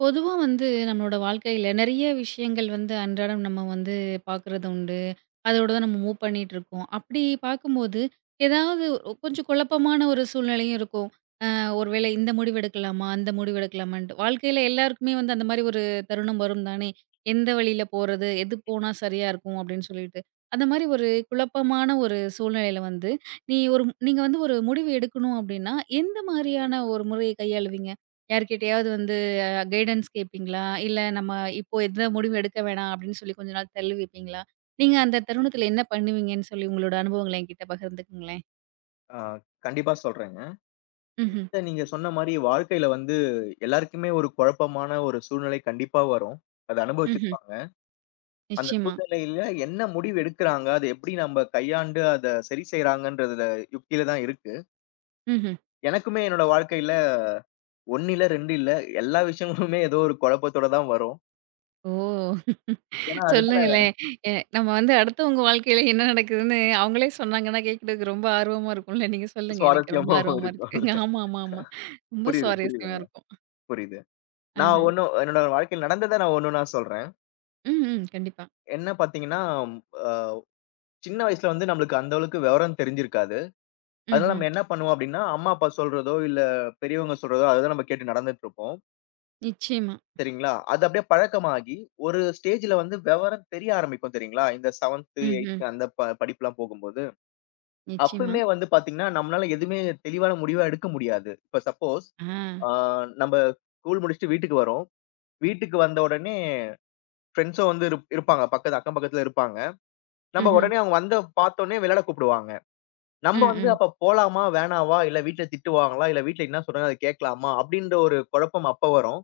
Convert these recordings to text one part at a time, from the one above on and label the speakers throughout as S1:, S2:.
S1: பொதுவா வந்து நம்மளோட வாழ்க்கையில நிறைய விஷயங்கள் வந்து அன்றாடம் நம்ம வந்து பார்க்கறது உண்டு. அதோட தான் நம்ம மூவ் பண்ணிட்டு இருக்கோம். அப்படி பார்க்கும்போது ஏதாவது கொஞ்சம் குழப்பமான ஒரு சூழ்நிலையும் இருக்கும். ஒருவேளை இந்த முடிவு எடுக்கலாமா? அந்த முடிவு எடுக்கலாமான்ட்டு. வாழ்க்கையில எல்லாருக்குமே வந்து அந்த மாரி ஒரு தருணம் வரும் தானே! எந்த வழியில போறது? எது போனா சரியா இருக்கும் அப்டின்னு சொல்லிட்டு. அந்த மாரி ஒரு குழப்பமான ஒரு சூழ்நிலையில வந்து, நீ ஒரு நீங்க வந்து ஒரு முடிவு எடுக்கணும் அப்டின்னா, எந்த மாரியான ஒரு முறைய கையாளுவீங்க? யார்கிட்டயாவது வந்து கைடன்ஸ் கேட்பீங்களா? இல்ல நம்ம இப்போ எந்த முடிவும் எடுக்க வேணாம் அப்டின்னு சொல்லி கொஞ்ச நாள் தள்ளி வைப்பீங்களா? நீங்க அந்த தருணத்தில என்ன பண்ணுவீங்கன்னு சொல்லி உங்களோட அனுபவங்கள என்கிட்ட பகிர்ந்துக்கங்களேன்?
S2: ஆ, கண்டிப்பா சொல்றேங்க.
S1: ம்ஹ்ம்,
S2: நீங்க சொன்ன மாரி வாழ்க்கையில வந்து எல்லாருக்குமே ஒரு குழப்பமான ஒரு சூழ்நிலை கண்டிப்பா வரும். அத
S1: ம்ஹ்ம்.
S2: அனுபவிச்சிருப்பாங்க. அந்த
S1: நிச்சயமா.
S2: சூழ்நிலையில என்ன முடிவு எடுக்குறாங்க? அத எப்படி நம்ம கையாண்டு அத சரி செய்றாங்கன்றதுல யுக்தியில தான் இருக்கு.
S1: ம்ஹ்ம்.
S2: எனக்குமே என்னோட வாழ்க்கையில 1 இல்ல 2 இல்ல எல்லா விஷயங்களுமே ஏதோ ஒரு குழப்பத்தோட தான் வரும்.
S1: ஓ!
S2: ஏன்னா அதனால
S1: சொல்லுங்களேன். நம்ம வந்து அடுத்தவங்க வாழ்க்கையில என்ன நடக்குதுன்னு அவங்களே சொன்னாங்கன்னா, கேட்கறதுக்கு ரொம்ப ஆர்வமா இருக்கும்ல. நீங்க சொல்லுங்க. எனக்கு ரொம்ப
S2: சுவாரஸ்யமாவும்
S1: ஆர்வமா
S2: இருக்கும்.
S1: இருக்கு. ஆமா, ஆமா, ஆமா. ரொம்ப
S2: புரியுது,
S1: சுவாரஸ்யமா
S2: புரியுதுங்க.
S1: இருக்கும்.
S2: புரியுது.
S1: ஆஹா.
S2: நான் ஒண்ணும் என்னோட வாழ்க்கையில நடந்தத நான் ஒண்ணொண்ணா சொல்றேன்.
S1: ம், ம். கண்டிப்பா.
S2: என்ன பார்த்தீங்கன்னா, அ சின்ன வயசுல வந்து நம்மளுக்கு அந்த அளவுக்கு விவரம் தெரிஞ்சிருக்காது. அதனால
S1: ம்ஹ்ம்.
S2: நம்ம என்ன பண்ணுவோம் அப்டின்னா, அம்மா, அப்பா சொல்றதோ, இல்ல பெரியவங்க சொல்றதோ, அதுதான் நம்ம கேட்டு நடந்துட்டுருப்போம்.
S1: நிச்சயமா.
S2: சரிங்களா? அது அப்படியே பழக்கமாகி, ஒரு ஸ்டேஜ்ல வந்து விவரம் தெரிய ஆரம்பிக்கும் தெரியுங்களா? இந்த 7த்,
S1: ம்ஹ்ம்.
S2: 8த் அந்த படிப்புலாம் போகும்போது.
S1: நிச்சயமா.
S2: அப்பயுமே வந்து பாத்தீங்கன்னா, நம்மளால எதுவுமே தெளிவான முடிவா எடுக்க முடியாது. இப்ப சப்போஸ்,
S1: ஆ.
S2: ஆ நம்ப ஸ்கூல் முடிச்சுட்டு வீட்டுக்கு வரோம். வீட்டுக்கு வந்த உடனே ஃபிரெண்ட்ஸும் வந்து இருப்பாங்க. அக்கம் பக்கத்துல இருப்பாங்க. நம்ம
S1: ம்ஹ்ம்.
S2: உடனே அவங்க வந்து பாத்தோனே விளையாட கூப்பிடுவாங்க. நம்ம
S1: ம்,
S2: வந்து
S1: ம்.
S2: அப்ப போலாமா? வேணாவா? இல்ல வீட்ல திட்டுவாங்களா? இல்ல வீட்ல என்ன சொல்றாங்க? அத கேட்கலாமா? அப்டின்ற ஒரு குழப்பம் அப்ப வரும்.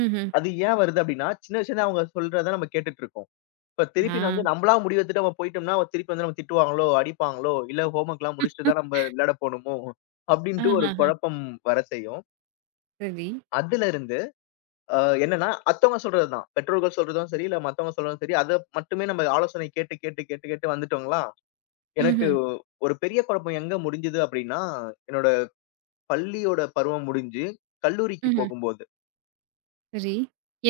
S1: ம்ஹ்ம்.
S2: அது ஏன் வருது அப்டின்னா, சின்ன வயசுலருந்து அவங்க சொல்றத நம்ம கேட்டுட்டுருக்கோம். இப்ப
S1: ஆ.
S2: திருப்பி நான் வந்து நம்மளா முடிவு எடுத்துட்டு நம்ம போயிட்டோம்னா, அவ திருப்பி வந்து நம்ம திட்டுவாங்களோ, அடிப்பாங்களோ, இல்ல ஹோம்வொர்க்லாம் முடிச்சுட்டு தான் நம்ம விளையாட போணுமோ? அப்டின்ட்டு ஒரு
S1: ஆஹாஹா.
S2: குழப்பம் வர செய்யும்.
S1: சரி.
S2: அதுலருந்து அ என்னன்னா, அடுத்தவங்க சொல்றது தான். பெற்றோர்கள் சொல்றதும் சரி, இல்ல மத்தவங்க சொல்றதும் சரி, அத மட்டுமே நம்ம ஆலோசனை கேட்டு, கேட்டு, கேட்டு, கேட்டு வந்துட்டோங்களா, எனக்கு
S1: ம்ஹ்ம்.
S2: ஒரு பெரிய குழப்பம் எங்க முடிஞ்சது அப்டின்னா, என்னோட பள்ளியோட பருவம் முடிஞ்சு, கல்லூரிக்கு
S1: ம்ஹ்ம்.
S2: போகும்போது.
S1: சரி.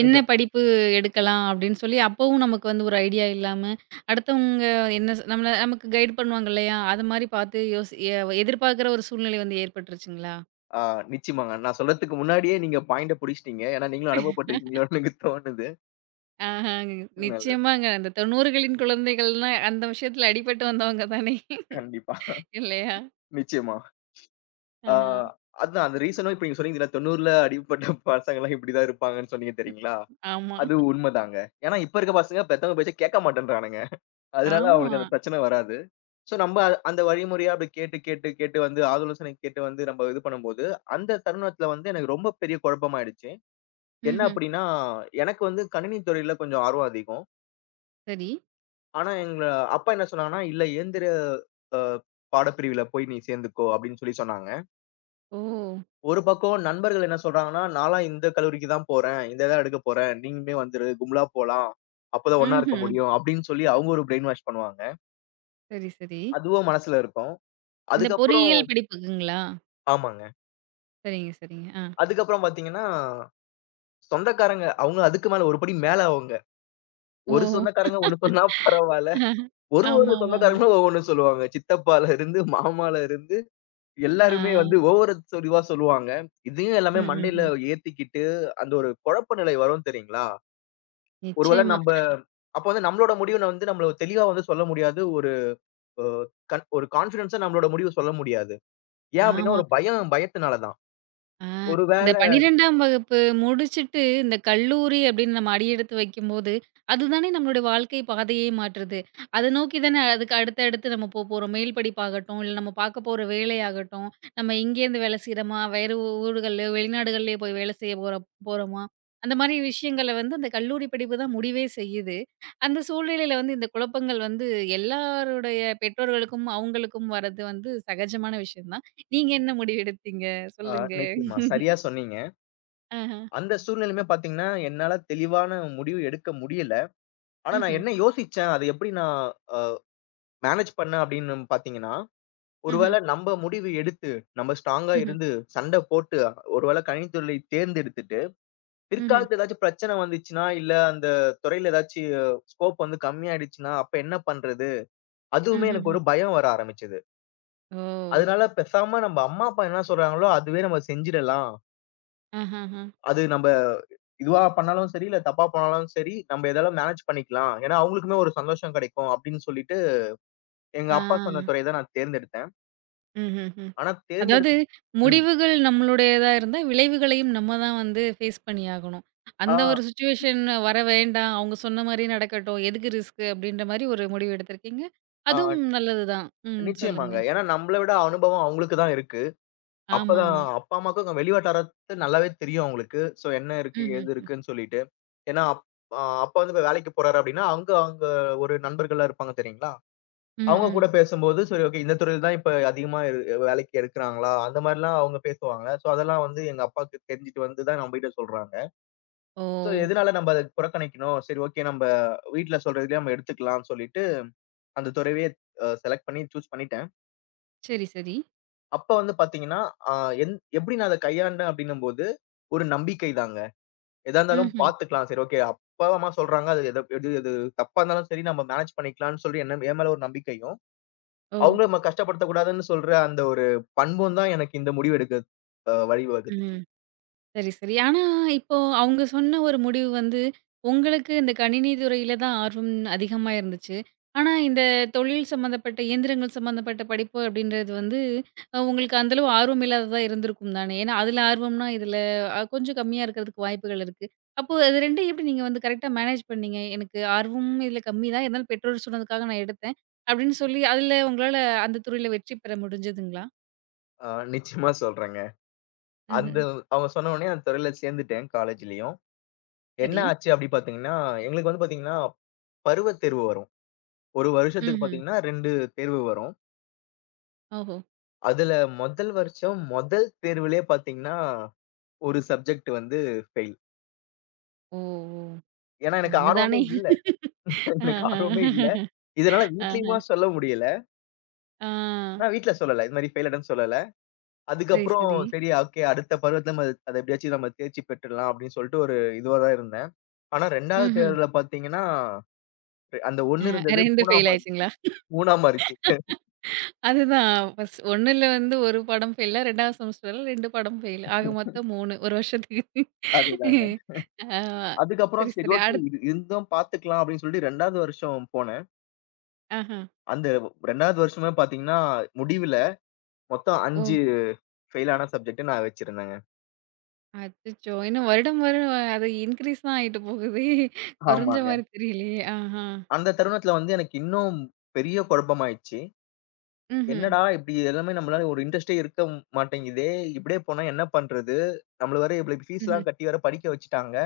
S1: என்ன
S2: நிஜம்.
S1: படிப்பு எடுக்கலாம் அப்படின்னு சொல்லி, அப்பவும் நமக்கு வந்து ஒரு ஐடியா இல்லாம, அடுத்தவங்க என்ன சொ நம்மள நமக்கு கைட் பண்ணுவாங்க இல்லையா? அது மாரி பார்த்து யோசி எ எதிர்பார்க்கிற ஒரு சூழ்நிலை வந்து ஏற்பட்டுருச்சுங்களா?
S2: ஆ நிச்சயமாங்க. நான் சொல்றதுக்கு முன்னாடியே நீங்க பாயிண்ட்ட புடிச்சுட்டீங்க. ஏன்னா நீங்களும் அனுபவப்பட்டுருக்கீங்களோன்னு எனக்கு தோணுது.
S1: ஆஹ
S2: நல்லது.
S1: நிச்சயமாங்க. அந்த 90களின் குழந்தைகள்லாம் அந்த விஷயத்துல அடிபட்டு வந்தவங்க தானே.
S2: கண்டிப்பா.
S1: இல்லையா?
S2: நிச்சயமா. ஆ
S1: ஆஹ.
S2: அதுதான் அந்த ரீசனும் இப்ப நீங்க சொன்னீங்கல்ல 90ல அடிபட்ட பசங்கலாம் இப்படிதான் இருப்பாங்கன்னு சொன்னீங்க தெரியுங்களா?
S1: ஆமா.
S2: அது உண்மதாங்க. ஏன்னா இப்ப இருக்க பசங்க பெத்தவங்க பேச்ச கேட்க மாட்டேன்றானுங்க. அதனால
S1: ஆமா.
S2: அவங்களுக்கு அந்த பிரச்சனை வராது. சோ நம்ம அந்த வழிமுறையா அப்படி கேட்டு, கேட்டு, கேட்டு வந்து ஆலோசனை கேட்டு வந்து நம்ம இது பண்ணும்போது, அந்த தருணத்துல வந்து எனக்கு ரொம்ப பெரிய குழப்பமாயிடுச்சு. என்ன
S1: ம்ஹ்ம்.
S2: அப்படின்னா, எனக்கு வந்து கணினி துறையில கொஞ்சம் ஆர்வம் அதிகம்.
S1: சரி.
S2: ஆனா, எங்க அப்பா என்ன சொன்னாங்கன்னா, "இல்ல இயந்திர அ பாடப்பிரிவில போய் நீ சேர்ந்துக்கோ" அப்படின்னு சொல்லி சொன்னாங்க.
S1: ஓ!
S2: ஒரு பக்கம் நண்பர்கள் என்ன சொல்றாங்கன்னா, "நான்லாம் இந்த கல்லூரிக்கு தான் போறேன். இந்த இதான் எடுக்கப் போறேன். நீயுமே வந்துரு. கும்பலா போலாம். அப்பதான் ஒண்ணா இருக்க
S1: ம்ஹ்ம்.
S2: முடியும்" அப்படின்னு சொல்லி அவங்க ஒரு பிரெயின் வாஷ் பண்ணுவாங்க.
S1: சரி, சரி.
S2: அதுவும் மனசுல இருக்கும்.
S1: இந்த
S2: அதுக்கப்புறம்
S1: பொறியியல் படிப்புக்குங்களா?
S2: ஆமாங்க.
S1: சரிங்க, சரிங்க. ஆ.
S2: அதுக்கப்புறம் பார்த்தீங்கன்னா, சொந்தக்காரங்க அவங்க அதுக்கு மேல ஒரு படி மேல அவங்க. ஒரு
S1: ஓ!
S2: சொந்தக்காரங்க ஒண்ணு சொன்னா பரவால்ல. ஒரு ஒரு
S1: ஆமாமாமா.
S2: சொந்தக்காரங்களும் ஒவ்வொன்னு சொல்லுவாங்க. சித்தப்பால இருந்து, மாமால இருந்து
S1: ஆ.
S2: எல்லாருமே வந்து ஒவ்வொரு சொரிவா சொல்லுவாங்க. இதையும் எல்லாமே
S1: ம்,
S2: மண்டையில
S1: ம்ஹ்ம்.
S2: ஏத்திக்கிட்டு, அந்த ஒரு குழப்ப நிலை வரும் தெரியுங்களா? ஒருவேள
S1: நிச்சயமா.
S2: நம்ப அப்ப வந்து நம்மளோட முடிவு வந்து நம்மள தெளிவா வந்து சொல்ல முடியாது. ஒரு அ ஒரு கான்ஃபிடன்ஸா நம்மளோட முடிவு சொல்ல முடியாது. ஏன் அப்டின்னா,
S1: ஆமா.
S2: ஒரு பயம் பயத்தினால தான்.
S1: ஆ, இந்த
S2: ஒருவேள
S1: 12ஆம் வகுப்பு முடிச்சுட்டு, இந்த கல்லூரி அப்படின்னு நம்ம அடியெடுத்து வைக்கும்போது, அதுதானே நம்மளுடைய வாழ்க்கை பாதையே மாற்றுது. அத நோக்கி தானே அதுக்கு அடுத்து அடுத்து நம்ம போறோம். மேல் படிப்பாகட்டும், இல்ல நம்ம பார்க்க போற வேலையாகட்டும், நம்ம இங்கேருந்து வேலை செய்றோமா, வேறு ஊர்கள்லயோ, வெளிநாடுகள்லயோ போய் வேலை செய்ய போறோமா, அந்த மாரி விஷயங்கள வந்து அந்த கல்லூரி படிப்பு தான் முடிவே செய்யுது. அந்த சூழ்நிலையில வந்து இந்த குழப்பங்கள் வந்து எல்லாருடைய பெற்றோர்களுக்கும், அவங்களுக்கும் வர்றது வந்து சகஜமான விஷயம் தான். நீங்க என்ன முடிவெடுத்தீங்க?
S2: அ
S1: சொல்லுங்க.
S2: நிச்சயமா சரியா சொன்னீங்க.
S1: ఆహా!
S2: அந்த சூழ்நிலையுமே பாத்தீங்கன்னா, என்னால தெளிவான முடிவு எடுக்க முடியல. ஆனா
S1: హుహు.
S2: நான் என்ன யோசிச்சேன், அத எப்டி நான் அ மேனேஜ் பண்ணேன் அப்டின்னு பாத்தீங்கன்னா,
S1: హుహు.
S2: ஒருவேள நம்ப முடிவு எடுத்து, நம்ம ஸ்ட்ராங்கா
S1: హుహు.
S2: இருந்து சண்ட போட்டு, ஒருவேள கணினித்துறை தேர்ந்தெடுத்துட்டு,
S1: హుహు.
S2: பிற்காலத்துல ஏதாச்சும் பிரச்சனை வந்துச்சுன்னா, இல்ல அந்த துறையில ஏதாச்சு ஸ்கோப் வந்து கம்மியாயிடுச்சுன்னா, அப்ப என்ன பண்றது? அதுவுமே எனக்கு
S1: హుహుహు.
S2: ஒரு பயம் வர ஆரம்பிச்சது.
S1: ఓహ్!
S2: அதனால பேசாம நம்ம அம்மா, அப்பா என்ன சொல்றாங்களோ அதுவே நம்ம செஞ்சிடலாம்.
S1: ఆహాహా!
S2: அது நம்ப இதுவா பண்ணாலும் சரி, இல்ல தப்பா பண்ணாலும் சரி, நம்ம எதாலும் மேனேஜ் பண்ணிக்கலாம். ஏன்னா, அவங்களுக்குமே ஒரு சந்தோஷம் கிடைக்கும் அப்படின்னு சொல்லிட்டு, எங்க அப்பா
S1: ఆ!
S2: சொன்ன துறைய தான் நான் தேர்ந்தெடுத்தேன்.
S1: హుహుహు.
S2: ஆனா
S1: அதாவது
S2: தேர்ந்தெடுத் ம்.
S1: முடிவுகள் நம்மளுடையதா இருந்தா, விளைவுகளையும் நம்ம தான் வந்து ஃபேஸ் பண்ணி ஆகணும்.
S2: ஆ,
S1: அந்த ஒரு சிச்சுவேஷன் வர வேண்டாம். அவங்க சொன்ன மாரி நடக்கட்டும். எதுக்கு ரிஸ்க் அப்படின்ற மாரி ஒரு முடிவு எடுத்திருக்கீங்க. அதுவும்
S2: ஆ.
S1: நல்லது தான். ம். சொல்லுங்க.
S2: நிச்சயமாங்க. ஏன்னா நம்மள விட அனுபவம் அவங்களுக்கு தான் இருக்கு. அப்பதான்
S1: ஆமாமா.
S2: அப்பா, அம்மாவுக்கும் வெளி வட்டாரத்து நல்லாவே தெரியும் அவங்களுக்கு. சோ என்ன இருக்கு, ஏது
S1: ம்ஹ்ஹ்ம்.
S2: இருக்குன்னு சொல்லிட்டு. ஏன்னா அப் அ அப்பா வந்து இப்ப வேலைக்கு போறாரு அப்படின்னா, அங்க அவங்க ஒரு நண்பர்கள்லாம் இருப்பாங்க தெரியுங்களா?
S1: ம்,
S2: அவங்க
S1: ம்.
S2: கூட பேசும்போது சரி ஓகே இந்த துறையில தான் இப்ப அதிகமா வேலைக்கு எடுக்குறாங்களா? அந்த மாரிலாம் அவங்க பேசுவாங்க. சோ அதெல்லாம் வந்து எங்க அப்பாவுக்கு தெரிஞ்சுட்டு வந்து தான் நம்மகிட்ட சொல்றாங்க.
S1: ஓ!
S2: சோ எதனால நம்ம அத புறக்கணிக்கணும்? சரி ஓகே நம்ம வீட்ல சொல்றதுலயே நம்ம எடுத்துக்கலாம்னு சொல்லிட்டு, அந்த துறையவே செலக்ட் பண்ணி சூஸ் பண்ணிட்டேன்.
S1: சரி, சரி.
S2: அப்ப வந்து பாத்தீங்கன்னா, அ எப்படி நான் அத கையாண்டேன் அப்படின்னும்போது, ஒரு நம்பிக்கை தாங்க. எதா இருந்தாலும்
S1: ம்ஹ்ம்.
S2: பாத்துக்கலாம். சரி ஓகே அப்பா, அம்மா சொல்றாங்க. அது எத எது எது தப்பா இருந்தாலும் சரி நம்ம மேனேஜ் பண்ணிக்கலாம்ன்னு சொல்லி என்ன என் மேல ஒரு நம்பிக்கையும்,
S1: ஓ!
S2: அவங்கள நம்ம கஷ்டப்படுத்தக்கூடாதுன்னு சொல்ற அந்த ஒரு பண்பும் தான் எனக்கு இந்த முடிவு எடுக்க வழிவகுத்துச்சு.
S1: ம். சரி, சரி. ஆனா, இப்போ அவங்க சொன்ன ஒரு முடிவு வந்து, உங்களுக்கு இந்த கணினி துறையில தான் ஆர்வம் அதிகமா இருந்துச்சு. ஆனா, இந்த தொழில் சம்மந்தப்பட்ட இயந்திரங்கள் சம்மந்தப்பட்ட படிப்பு அப்படின்றது வந்து, உங்களுக்கு அந்த அளவு ஆர்வம் இல்லாததா இருந்திருக்கும் தானே? ஏன்னா, அதில ஆர்வம்னா, இதில கொஞ்சம் கம்மியா இருக்கிறதுக்கு வாய்ப்புகள் இருக்கு. அப்போ அது 2யும் எப்படி நீங்க வந்து கரெக்ட்டா மேனேஜ் பண்ணீங்க? எனக்கு ஆர்வமும் இதில கம்மி தான். இருந்தாலும் பெற்றோர் சொன்னதுக்காக நான் எடுத்தேன். அப்படின்னு சொல்லி, அதில உங்களால அந்த துறையில வெற்றி பெற முடிஞ்சதுங்களா?
S2: அ நிச்சயமா சொல்றேங்க.
S1: ம்ஹ்ம்.
S2: அந்த அவங்க சொன்ன உடனே அந்த துறையில சேர்ந்துட்டேன் காலேஜ்லயும். என்ன
S1: சரி.
S2: ஆச்சு அப்படி பாத்தீங்கன்னா, எங்களுக்கு வந்து பாத்தீங்கன்னா, பருவத் தேர்வு வரும். ஒரு வருஷத்துக்கு
S1: ம்ஹ்ம்.
S2: பாத்தீங்கன்னா 2 தேர்வு வரும்.
S1: ஓஹோ!
S2: அதுல முதல் வருஷம் முதல் தேர்விலேயே பார்த்தீங்கன்னா, ஒரு சப்ஜெக்ட் வந்து ஃபெயில்.
S1: ஓ! ஓ!
S2: ஏன்னா எனக்கு ஆர்வமே
S1: ஒண்ணுதானே.
S2: இல்ல. எனக்கு ஆர்வமே இல்ல.
S1: ஆஹா.
S2: இதனால
S1: ஆஹா.
S2: வீட்லயுமா சொல்ல முடியல.
S1: ஆ.
S2: நான் வீட்ல சொல்லல. இது மாரி ஃபெயில் ஆயிட்டேன்னு சொல்லல.
S1: சரி,
S2: அதுக்கப்புறம்
S1: சரி.
S2: சரி ஓகே அடுத்த பருவத்துல நம்ம அத எப்படியாச்சும் நம்ம தேர்ச்சி பெற்றுடலாம் அப்படின்னு சொல்லிட்டு ஒரு இதுவா தான் இருந்தேன். ஆனா 2வது
S1: ம்ஹ்ம்.
S2: தேர்வுல பார்த்தீங்கன்னா, அந்த
S1: அ
S2: 1 இருந்தது
S1: 2
S2: 3ஆ
S1: ஃபெயில்
S2: மாறி
S1: ஆயிருச்சுங்களா?
S2: 3ஆ மாறிச்சு.
S1: அதுதான் ஃபர்ஸ்ட் 1ல வந்து 1 பாடம் ஃபெயிலா, 2வது செமஸ்டர்ல 2 பாடம் ஃபெயில். ஆக மொத்தம் 3 1 வருஷத்துக்கு.
S2: அதுதாங்க.
S1: ஆ சரி,
S2: அதுக்கப்புறம் சரி
S1: சரி.
S2: ஓகே இது இருந்தும் பார்த்துக்கலாம் அப்படின்னு சொல்லிட்டு 2வது வருஷம் போனேன்.
S1: ஆஹா.
S2: அந்த 2வது வருஷமே பார்த்தீங்கன்னா, முடிவுல மொத்தம்
S1: ஓ!
S2: 5 ஃபெயிலான சப்ஜெக்ட் நான் வச்சிருந்தேங்க.
S1: அச்சச்சோ! இன்னும் வருடம் வரும் அது இன்கிரீஸ் தான் ஆயிட்டு போகுதே! கொறைஞ்ச
S2: ஆமாங்க.
S1: மாரி தெரியலையே! ஆஹா.
S2: அந்த தருணத்துல வந்து எனக்கு இன்னும் பெரிய குழப்பமாயிடுச்சு.
S1: ம்ஹ்ம்.
S2: என்னடா இப்படி எல்லாமே நம்மளால ஒரு இன்ட்ரெஸ்ட்டே இருக்க மாட்டேங்குதே! இப்படியே போனா என்ன பண்றது? நம்மள வேற இவ்வளோ
S1: ம்ஹ்ம்.
S2: ஃபீஸ்லாம் கட்டி வேற படிக்க வச்சுட்டாங்க.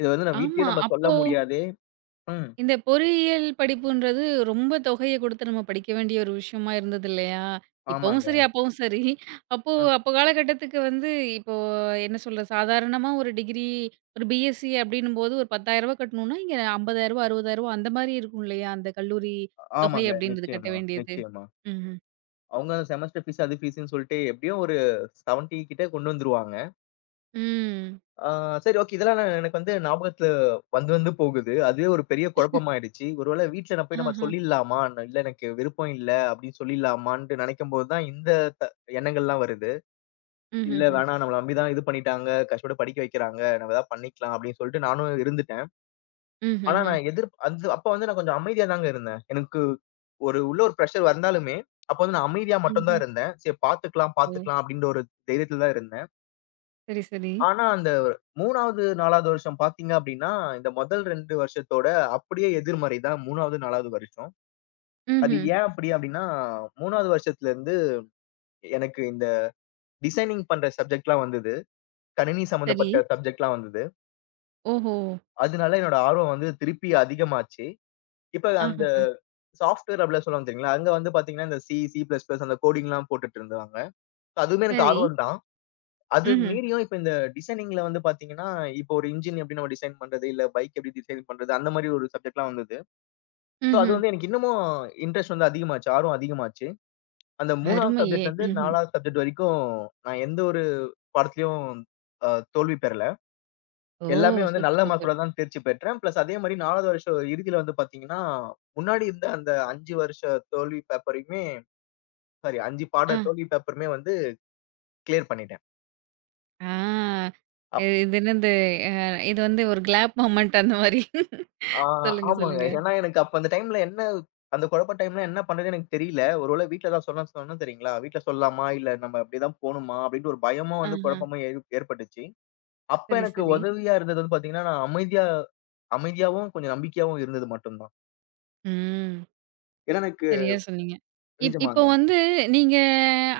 S2: இத வந்து நான் வீட்லயே
S1: ஆமா.
S2: நம்ம
S1: அப்ப
S2: சொல்ல முடியாதே! ம்.
S1: இந்த பொறியியல் படிப்புன்றது ரொம்ப தொகைய குடுத்து நம்ம படிக்க வேண்டிய ஒரு விஷயமா இருந்தது இல்லையா? இப்பவும்
S2: ஆமாங்க.
S1: சரி, அப்பவும் சரி. அப்போ
S2: ம்.
S1: அப்போ காலகட்டத்துக்கு வந்து இப்போ என்ன சொல்றது? சாதாரணமா ஒரு டிகிரி ஒரு பிஎஸ்சி அப்டின்னும்போது ஒரு ரூ. 10,000 கட்டணும்னா, இங்க ரூ. 50,000 ரூ. 60,000 அந்த மாரி இருக்கும் இல்லையா? அந்த கல்லூரி தொகை
S2: ஆமாங்க.
S1: அப்டின்றது கட்ட
S2: நிச்சயமா,
S1: வேண்டியது.
S2: நிச்சயமா.
S1: ம்ஹ்ம்.
S2: அவங்க செமஸ்டர் ஃபீஸ் அது ஃபீஸ்ன்னு சொல்லிட்டு எப்படியும் ஒரு 70 கிட்ட கொண்டு வந்துருவாங்க.
S1: ம்.
S2: ஆ சரி ஓகே. இதெல்லாம் நான் எனக்கு வந்து ஞாபகத்துல வந்து வந்து போகுது. அதுவே ஒரு பெரிய குழப்பமாயிடுச்சு. ஒருவேளை வீட்ல நான் போய் நம்ம
S1: ஆஹா.
S2: சொல்லிடலாமா? நான் இல்ல எனக்கு விருப்பம் இல்ல அப்படின்னு சொல்லிடலாமான்ட்டு நினைக்கும்போது தான் இந்த த எண்ணங்கள்லாம் வருது. இல்ல
S1: ம்ஹ்ஹ்ம்.
S2: வேணாம் நம்மள நம்பி தான் இது பண்ணிட்டாங்க. கஷ்டப்பட்டு படிக்க வைக்கிறாங்க. நம்ம ஏதாவது பண்ணிக்கலாம் அப்படின்னு சொல்லிட்டு நானும் இருந்துட்டேன். ஆனா
S1: ம்ஹ்ஹ்ம்.
S2: நான் எதிர் அது அப்ப வந்து நான் கொஞ்சம் அமைதியா தாங்க இருந்தேன். எனக்கு ஒரு உள்ள ஒரு பிரஷர் வந்தாலுமே, அப்ப வந்து நான் அமைதியா மட்டும் தான்
S1: ம்ஹ்ம்.
S2: இருந்தேன். சரி பார்த்துக்கலாம்,
S1: ஓ!
S2: பார்த்துக்கலாம் அப்படின்ற ஒரு தைரியத்துல தான் இருந்தேன்.
S1: சரி, சரி.
S2: ஆனா, அந்த 3வது, 4வது வருஷம் பார்த்தீங்க அப்டின்னா, இந்த முதல் 2 வருஷத்தோட அப்படியே எதிர்மறை தான் 3வது, 4வது வருஷம். அது
S1: ம்ஹ்ம்.
S2: ஏன் அப்படி அப்டின்னா, 3வது வருஷத்துலருந்து எனக்கு இந்த டிசைனிங் பண்ற சப்ஜெக்ட்லாம் வந்தது. கணினி
S1: சரி.
S2: சம்மந்தப்பட்ட சப்ஜெக்ட்லாம் வந்தது.
S1: ஓஹோ!
S2: அதனால என்னோட ஆர்வம் வந்து திருப்பி அதிகமாச்சு. இப்ப அந்த
S1: ஆஹஹ.
S2: சாஃப்ட்வேர் அப்படிலாம் சொல்லுவாங்க தெரியுங்களா? அங்க வந்து பார்த்தீங்கன்னா, இந்த சி, சி++, பிளஸ் பிளஸ் அந்த கோடிங்லாம் போட்டுட்டு இருந்தாங்க. அதுவுமே எனக்கு
S1: சரி.
S2: ஆர்வம் தான். அது
S1: ம்ஹ்ம்.
S2: மீறியும் இப்ப இந்த டிசைனிங்ல வந்து பாத்தீங்கன்னா, இப்போ ஒரு இன்ஜின் எப்படி நம்ம டிசைன் பண்றது, இல்ல பைக் எப்படி டிசைன் பண்றது, அந்த மாரி ஒரு சப்ஜெக்ட்லாம் வந்தது. சோ, அது
S1: ம்ஹ்ம்.
S2: வந்து எனக்கு இன்னமும் இன்ட்ரெஸ்ட் வந்து அதிகமாச்சு. ஆர்வம் அதிகமாச்சு. அந்த 3வது
S1: அருமையே!
S2: சப்ஜெக்ட் வந்து
S1: ம்ஹ்ம்.
S2: 4வது சப்ஜெக்ட் வரைக்கும் நான் எந்த ஒரு பாடத்திலயும் அ தோல்வி பெறல.
S1: ஓ!
S2: எல்லாமே வந்து
S1: சூப்பர்,
S2: நல்ல
S1: சூப்பர்.
S2: மார்க்கோட தான் தேர்ச்சி பெற்றேன். பிளஸ் அதே மாரி 4வது வருஷம் இறுதியில வந்து பாத்தீங்கன்னா, முன்னாடி இருந்த அந்த 5 வருஷ தோல்வி பேப்பரையுமே சாரி 5 பாட
S1: ஆ,
S2: தோல்வி பேப்பருமே வந்து கிளியர் பண்ணிட்டேன்.
S1: ஆ. இது இது என்னது அ இது வந்து ஒரு கிளாப் மொமெண்ட் அந்த மாரி.
S2: ஆ
S1: சொல்லுங்க,
S2: ஆமாங்க.
S1: சொல்லுங்க.
S2: ஏன்னா எனக்கு அப்ப அந்த டைம்ல என்ன அந்த குழப்ப டைம்ல என்ன பண்றதுன்னு எனக்கு தெரியல. ஒருவேளை வீட்ல ஏதாவது சொன்னா சொன்னேன் தெரியுங்களா? வீட்ல சொல்லாமா? இல்ல நம்ம அப்படிதான் போணுமா? அப்படின்ட்டு ஒரு பயமும் வந்து
S1: ஆஹா.
S2: குழப்பமும் ஏற்பட்டுச்சு. அப்ப
S1: சரி,
S2: எனக்கு
S1: சரி.
S2: உதவியா இருந்தது வந்து பார்த்தீங்கன்னா, நான் அமைதியா அமைதியாவும் கொஞ்சம் நம்பிக்கையாவும் இருந்தது மட்டும் தான்.
S1: ம்.
S2: ஏன்னா எனக்கு
S1: சரியா சொன்னீங்க. இப்போ
S2: நிஜமாங்க.
S1: வந்து நீங்க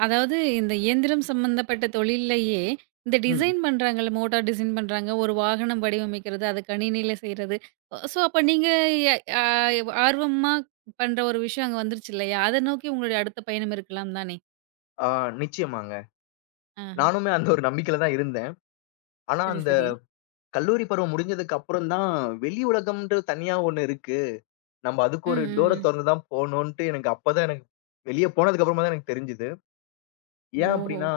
S1: அதாவது இந்த இயந்திரம் சம்மந்தப்பட்ட தொழில்லயே, இந்த
S2: ம்.
S1: டிசைன் பண்றாங்கல்ல, மோட்டார் டிசைன் பண்றாங்க, ஒரு வாகனம் வடிவமைக்கிறது, அத கணினியில செய்றது. ஸோ அப்ப நீங்க எ அ ஆர்வமா பண்ற ஒரு விஷயம் அங்க வந்துருச்சு இல்லையா? அத நோக்கி உங்களுடைய அடுத்த பயணம் இருக்கலாம் தானே?
S2: ஆ நிச்சயமாங்க.
S1: ஆஹ.
S2: நானுமே அந்த ஒரு நம்பிக்கையில தான் இருந்தேன். ஆனா
S1: சரி,
S2: அந்த
S1: சரி.
S2: கல்லூரி பருவம் முடிஞ்சதுக்கு அப்புறம் தான் வெளி உலகம்ன்றது தனியா ஒண்ணு இருக்கு. நம்ம அதுக்கு
S1: ம்,
S2: ஒரு
S1: ம்,
S2: டோர
S1: ம்.
S2: தொறந்து தான் போணுன்ட்டு எனக்கு அப்பதான் எனக்கு வெளிய போனதுக்கு அப்புறமா தான் எனக்கு தெரிஞ்சுது. ஏன்
S1: ஓஹோ!
S2: அப்படின்னா,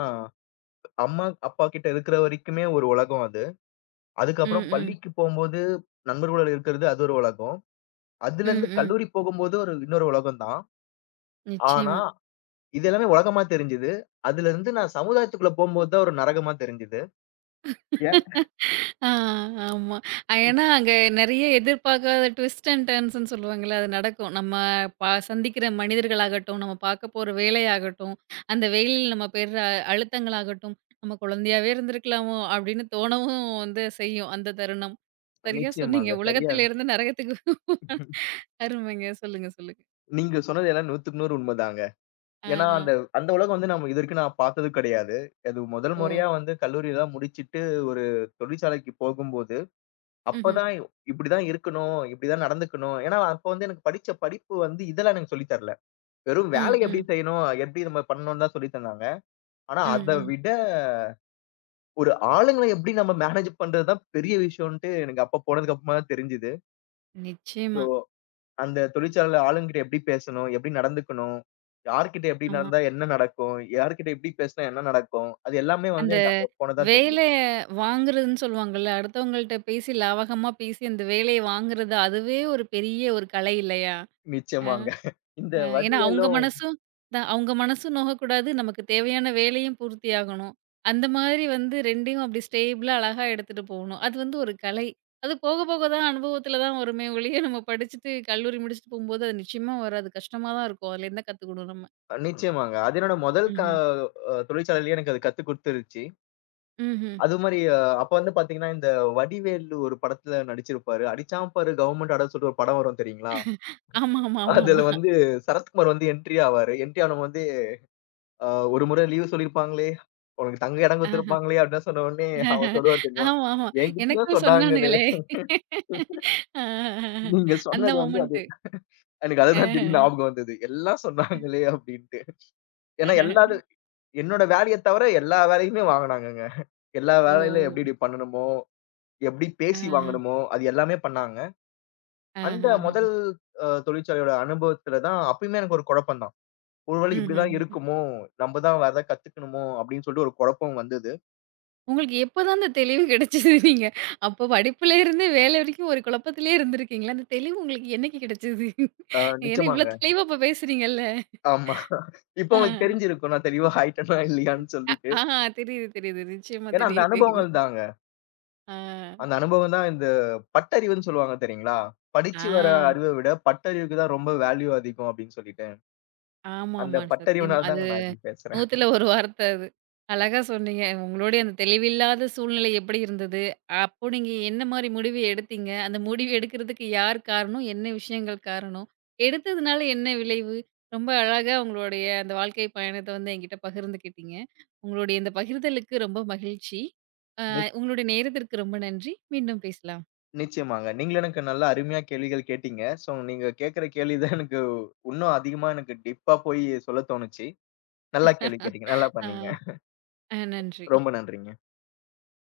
S2: அம்மா, அப்பா கிட்ட இருக்கிற வரைக்குமே ஒரு உலகம் அது.
S1: ம்,
S2: அதுக்கப்புறம்
S1: ம்.
S2: பள்ளிக்கு போம்போது நண்பர்களோட இருக்கிறது அது ஒரு உலகம்.
S1: ம்,
S2: அதுலருந்து
S1: ம்.
S2: கல்லூரி போகும்போது ஒரு இன்னொரு உலகம் தான். ஆனா,
S1: நிச்சயமா.
S2: இது எல்லாமே உலகமா தெரிஞ்சது. அதுலருந்து நான் சமுதாயத்துக்குள்ள போம்போது தான் ஒரு நரகமா தெரிஞ்சது. ஏன்?
S1: ஆ ஆமா. ஏன்னா அங்க நெறைய எதிர்பார்க்காத ட்விஸ்ட் அண்ட் டர்ன்ஸ்ன்னு சொல்லுவாங்கல்ல, அது நடக்கும். நம்ம சந்திக்கிற மனிதர்களாகட்டும், நம்ம பார்க்க போற வேலையாகட்டும், அந்த வேலையில நம்ம அழுத்தங்களாகட்டும், நம்ம குழந்தையாவே இருந்திருக்கலாமோ! அப்படின்னு தோணவும் வந்து செய்யும் அந்த தருணம். சரியா சொன்னீங்க.
S2: நிச்சயமாங்க. சரியா
S1: உலகத்திலிருந்து நரகத்துக்கு அருமைங்க. சொல்லுங்க, சொல்லுங்க.
S2: நீங்க சொன்னது எல்லாம் 100க்கு 100 உண்மதாங்க.
S1: ஆ,
S2: ஏன்னா,
S1: ஆ.
S2: அந்த அந்த உலகம் வந்து நம்ம இதுவரைக்கும் நான் பார்த்தது கிடையாது. அது முதல்
S1: ஓ!
S2: முறையா வந்து கல்லூரியெல்லாம் முடிச்சுட்டு ஒரு தொழிற்சாலைக்கு போகும்போது
S1: ம்ஹ்ம்.
S2: அப்பதான் இப்படிதான் இருக்கணும், இப்படிதான் நடந்துக்கணும். ஏன்னா, அப்ப வந்து எனக்கு படிச்ச படிப்பு வந்து இதெல்லாம் எனக்கு சொல்லித் தரல. வெறும்
S1: ம்,
S2: வேலை எப்படி
S1: ம்.
S2: செய்யணும், எப்படி நம்ம பண்ணணும்னு தான் சொல்லித் தந்தாங்க. ஆனா,
S1: ம்,
S2: அத
S1: ம்.
S2: விட ஒரு ஆளுங்கள எப்படி நம்ம மேனேஜ் பண்றது தான் பெரிய விஷயம்ன்ட்டு எனக்கு அப்ப போனதுக்கு அப்புறமா தான் தெரிஞ்சுது.
S1: நிச்சயமா.
S2: அந்த தொழிற்சாலையில ஆளுங்ககிட்ட எப்படி பேசணும், எப்படி நடந்துக்கணும், யார்கிட்ட எப்படி
S1: ஆமா.
S2: நடந்தா என்ன நடக்கும், யார்கிட்ட எப்படி பேசினா என்ன நடக்கும், அது எல்லாமே வந்து
S1: அந்த
S2: எனக்கு அங்க போனது தான் தெரிஞ்சது.
S1: வேலைய வாங்குறதுன்னு சொல்லுவாங்கல்ல. அடுத்தவங்கள்ட்ட பேசி லாவகமா பேசி அந்த வேலைய வாங்குறது, அதுவே ஒரு பெரிய ஒரு கலை இல்லையா? அ
S2: நிச்சயமாங்க. இந்த
S1: அ ஏன்னா
S2: வடிவேலும்
S1: அவங்க மனசும் நோகக்கூடாது. நமக்கு தேவையான வேலையும் பூர்த்தியாகணும். அந்த மாதிரி வந்து 2யும் அப்படி ஸ்டேபிளா அழகா எடுத்துட்டு போகணும். அது வந்து ஒரு கலை. அது போக போக தான் அனுபவத்தில தான் வருமே ஒழிய, நம்ம படிச்சுட்டு கல்லூரி முடிச்சுட்டு போம்போது அது நிச்சயமா வராது. கஷ்டமா தான் இருக்கும். அதுலேருந்து தான் கத்துக்கணும் நம்ம.
S2: நிச்சயமாங்க. அது என்னோட முதல் க
S1: ம்ஹ்ம்.
S2: அ தொழிற்சாலையிலேயே எனக்கு அது கத்து குடுத்துருச்சு.
S1: ம்ஹ்ம்.
S2: அது மாரி அப்ப வந்து பார்த்தீங்கன்னா, இந்த வடிவேலு ஒரு படத்துல நடிச்சிருப்பாரு. "அடிச்சான் பாரு கவர்மெண்ட் அடன்னு" சொல்லிட்டு ஒரு படம் வரும் தெரியுங்களா?
S1: ஆமா, ஆமா, ஆமா,
S2: அதுல
S1: ஆமா.
S2: வந்து சரத்குமார் வந்து என்ட்ரி ஆவாரு. என்ட்ரி ஆனவங்க வந்து அ "ஒரு முறை லீவ் சொல்லியிருப்பாங்களே, உனக்கு தங்க இடம்
S1: ஆஹ.
S2: குடுத்துருப்பாங்களே" அப்படின்னு சொன்ன உடனே அவன் சொல்லுவான் தெரியுமா?
S1: ஆமா, ஆமா.
S2: "என்கிட்டயும்
S1: எனக்கும்
S2: சொன்னாங்களே,
S1: சொன்னானுங்களே. ஆ,
S2: நீங்க
S1: அந்த
S2: சொன்னது வந்து அது."
S1: மொமெண்ட்டு.
S2: எனக்கு அதுதான் திடீர்னு
S1: அஹ,
S2: ஞாபகம் வந்தது. "எல்லாம் சொன்னாங்களே" அப்படின்ட்டு. ஏன்னா எல்லாது என்னோட வேலைய தவிர எல்லா வேலையுமே வாங்குனாங்கங்க. எல்லா வேலையிலும்
S1: ஓ!
S2: எப்படி எப்படி பண்ணணுமோ, எப்படி பேசி
S1: ஆஹா,
S2: வாங்கணுமோ, அது எல்லாமே பண்ணாங்க. அந்த முதல்
S1: ஆஹாஹா.
S2: தொழிற்சாலையோட அனுபவத்துல தான் அப்பயுமே எனக்கு ஒரு குழப்பம் தான். ஒருவேளை இப்படிதான்
S1: ம்ஹ்ஹ்ம்.
S2: இருக்குமோ! நம்ம தான் வேற ஏதாவது கத்துக்கணுமோ! அப்படின்னு சொல்லிட்டு ஒரு குழப்பம் வந்தது.
S1: உங்களுக்கு எப்பதான் அந்த தெளிவு கிடைச்சது? நீங்க அப்போ படிப்புல இருந்து வேலை வரைக்கும் ஒரு குழப்பத்திலேயே இருந்திருக்கீங்களா? அந்த தெளிவு உங்களுக்கு என்னைக்கு கிடைச்சது?
S2: அ
S1: ஏன்னா இவ்ளோ
S2: நிச்சயமாங்க.
S1: தெளிவா இப்ப பேசுறீங்கல்ல.
S2: ஆமா. இப்போ
S1: ஆ,
S2: உங்களுக்கு தெரிஞ்சிருக்கும். நான் தெளிவா ஆயிட்டேனா இல்லையான்னு சொல்லிட்டு.
S1: அ ஆ தெரியுது, தெரியுது. நிச்சயமா
S2: ஏன்னா அந்த
S1: தெரியுது.
S2: அனுபவங்கள் தாங்க.
S1: ஆ,
S2: அந்த அனுபவம் தான் இந்த பட்டறிவுன்னு சொல்லுவாங்க தெரியுங்களா? படிச்சு வர
S1: ஆ.
S2: அறிவ விட பட்டறிவுக்கு தான் ரொம்ப வேல்யூ அதிகம் அப்படின்னு சொல்லிட்டு. அந்த
S1: ஆமாமா. சத்தியமா.
S2: பட்டறிவுனால
S1: அது
S2: தாங்க நான் இப்படி பேசுறேன்.
S1: 100ல 1 வார்த்தை அது. அழகா சொன்னீங்க. உங்களுடைய அந்த தெளிவில்லாத சூழ்நிலை எப்படி இருந்தது? அப்போ நீங்க என்ன மாரி முடிவு எடுத்தீங்க? அந்த முடிவு எடுக்கிறதுக்கு யார் காரணம்? என்ன விஷயங்கள் காரணம்? எடுத்ததுனால என்ன விளைவு? ரொம்ப அழகா உங்களுடைய அந்த வாழ்க்கை பயணத்த வந்து என்கிட்ட பகிர்ந்துக்கிட்டீங்க. உங்களுடைய இந்த பகிர்தலுக்கு ரொம்ப மகிழ்ச்சி. உங்களுடைய நேரத்திற்கு ரொம்ப நன்றி. மீண்டும் பேசலாம்.
S2: நிச்சயமாங்க. நீங்களும் எனக்கு நல்லா அருமையா கேள்விகள் கேட்டீங்க. ஸோ நீங்க கேட்கிற கேள்வி தான் எனக்கு இன்னும் அதிகமா எனக்கு டீப்பா போய் சொல்லத் தோணுச்சு. நல்லா கேள்வி கேட்டீங்க. நல்லா பண்ணீங்க.
S1: ஆ, ஆ நன்றி.
S2: ரொம்ப நன்றிங்க.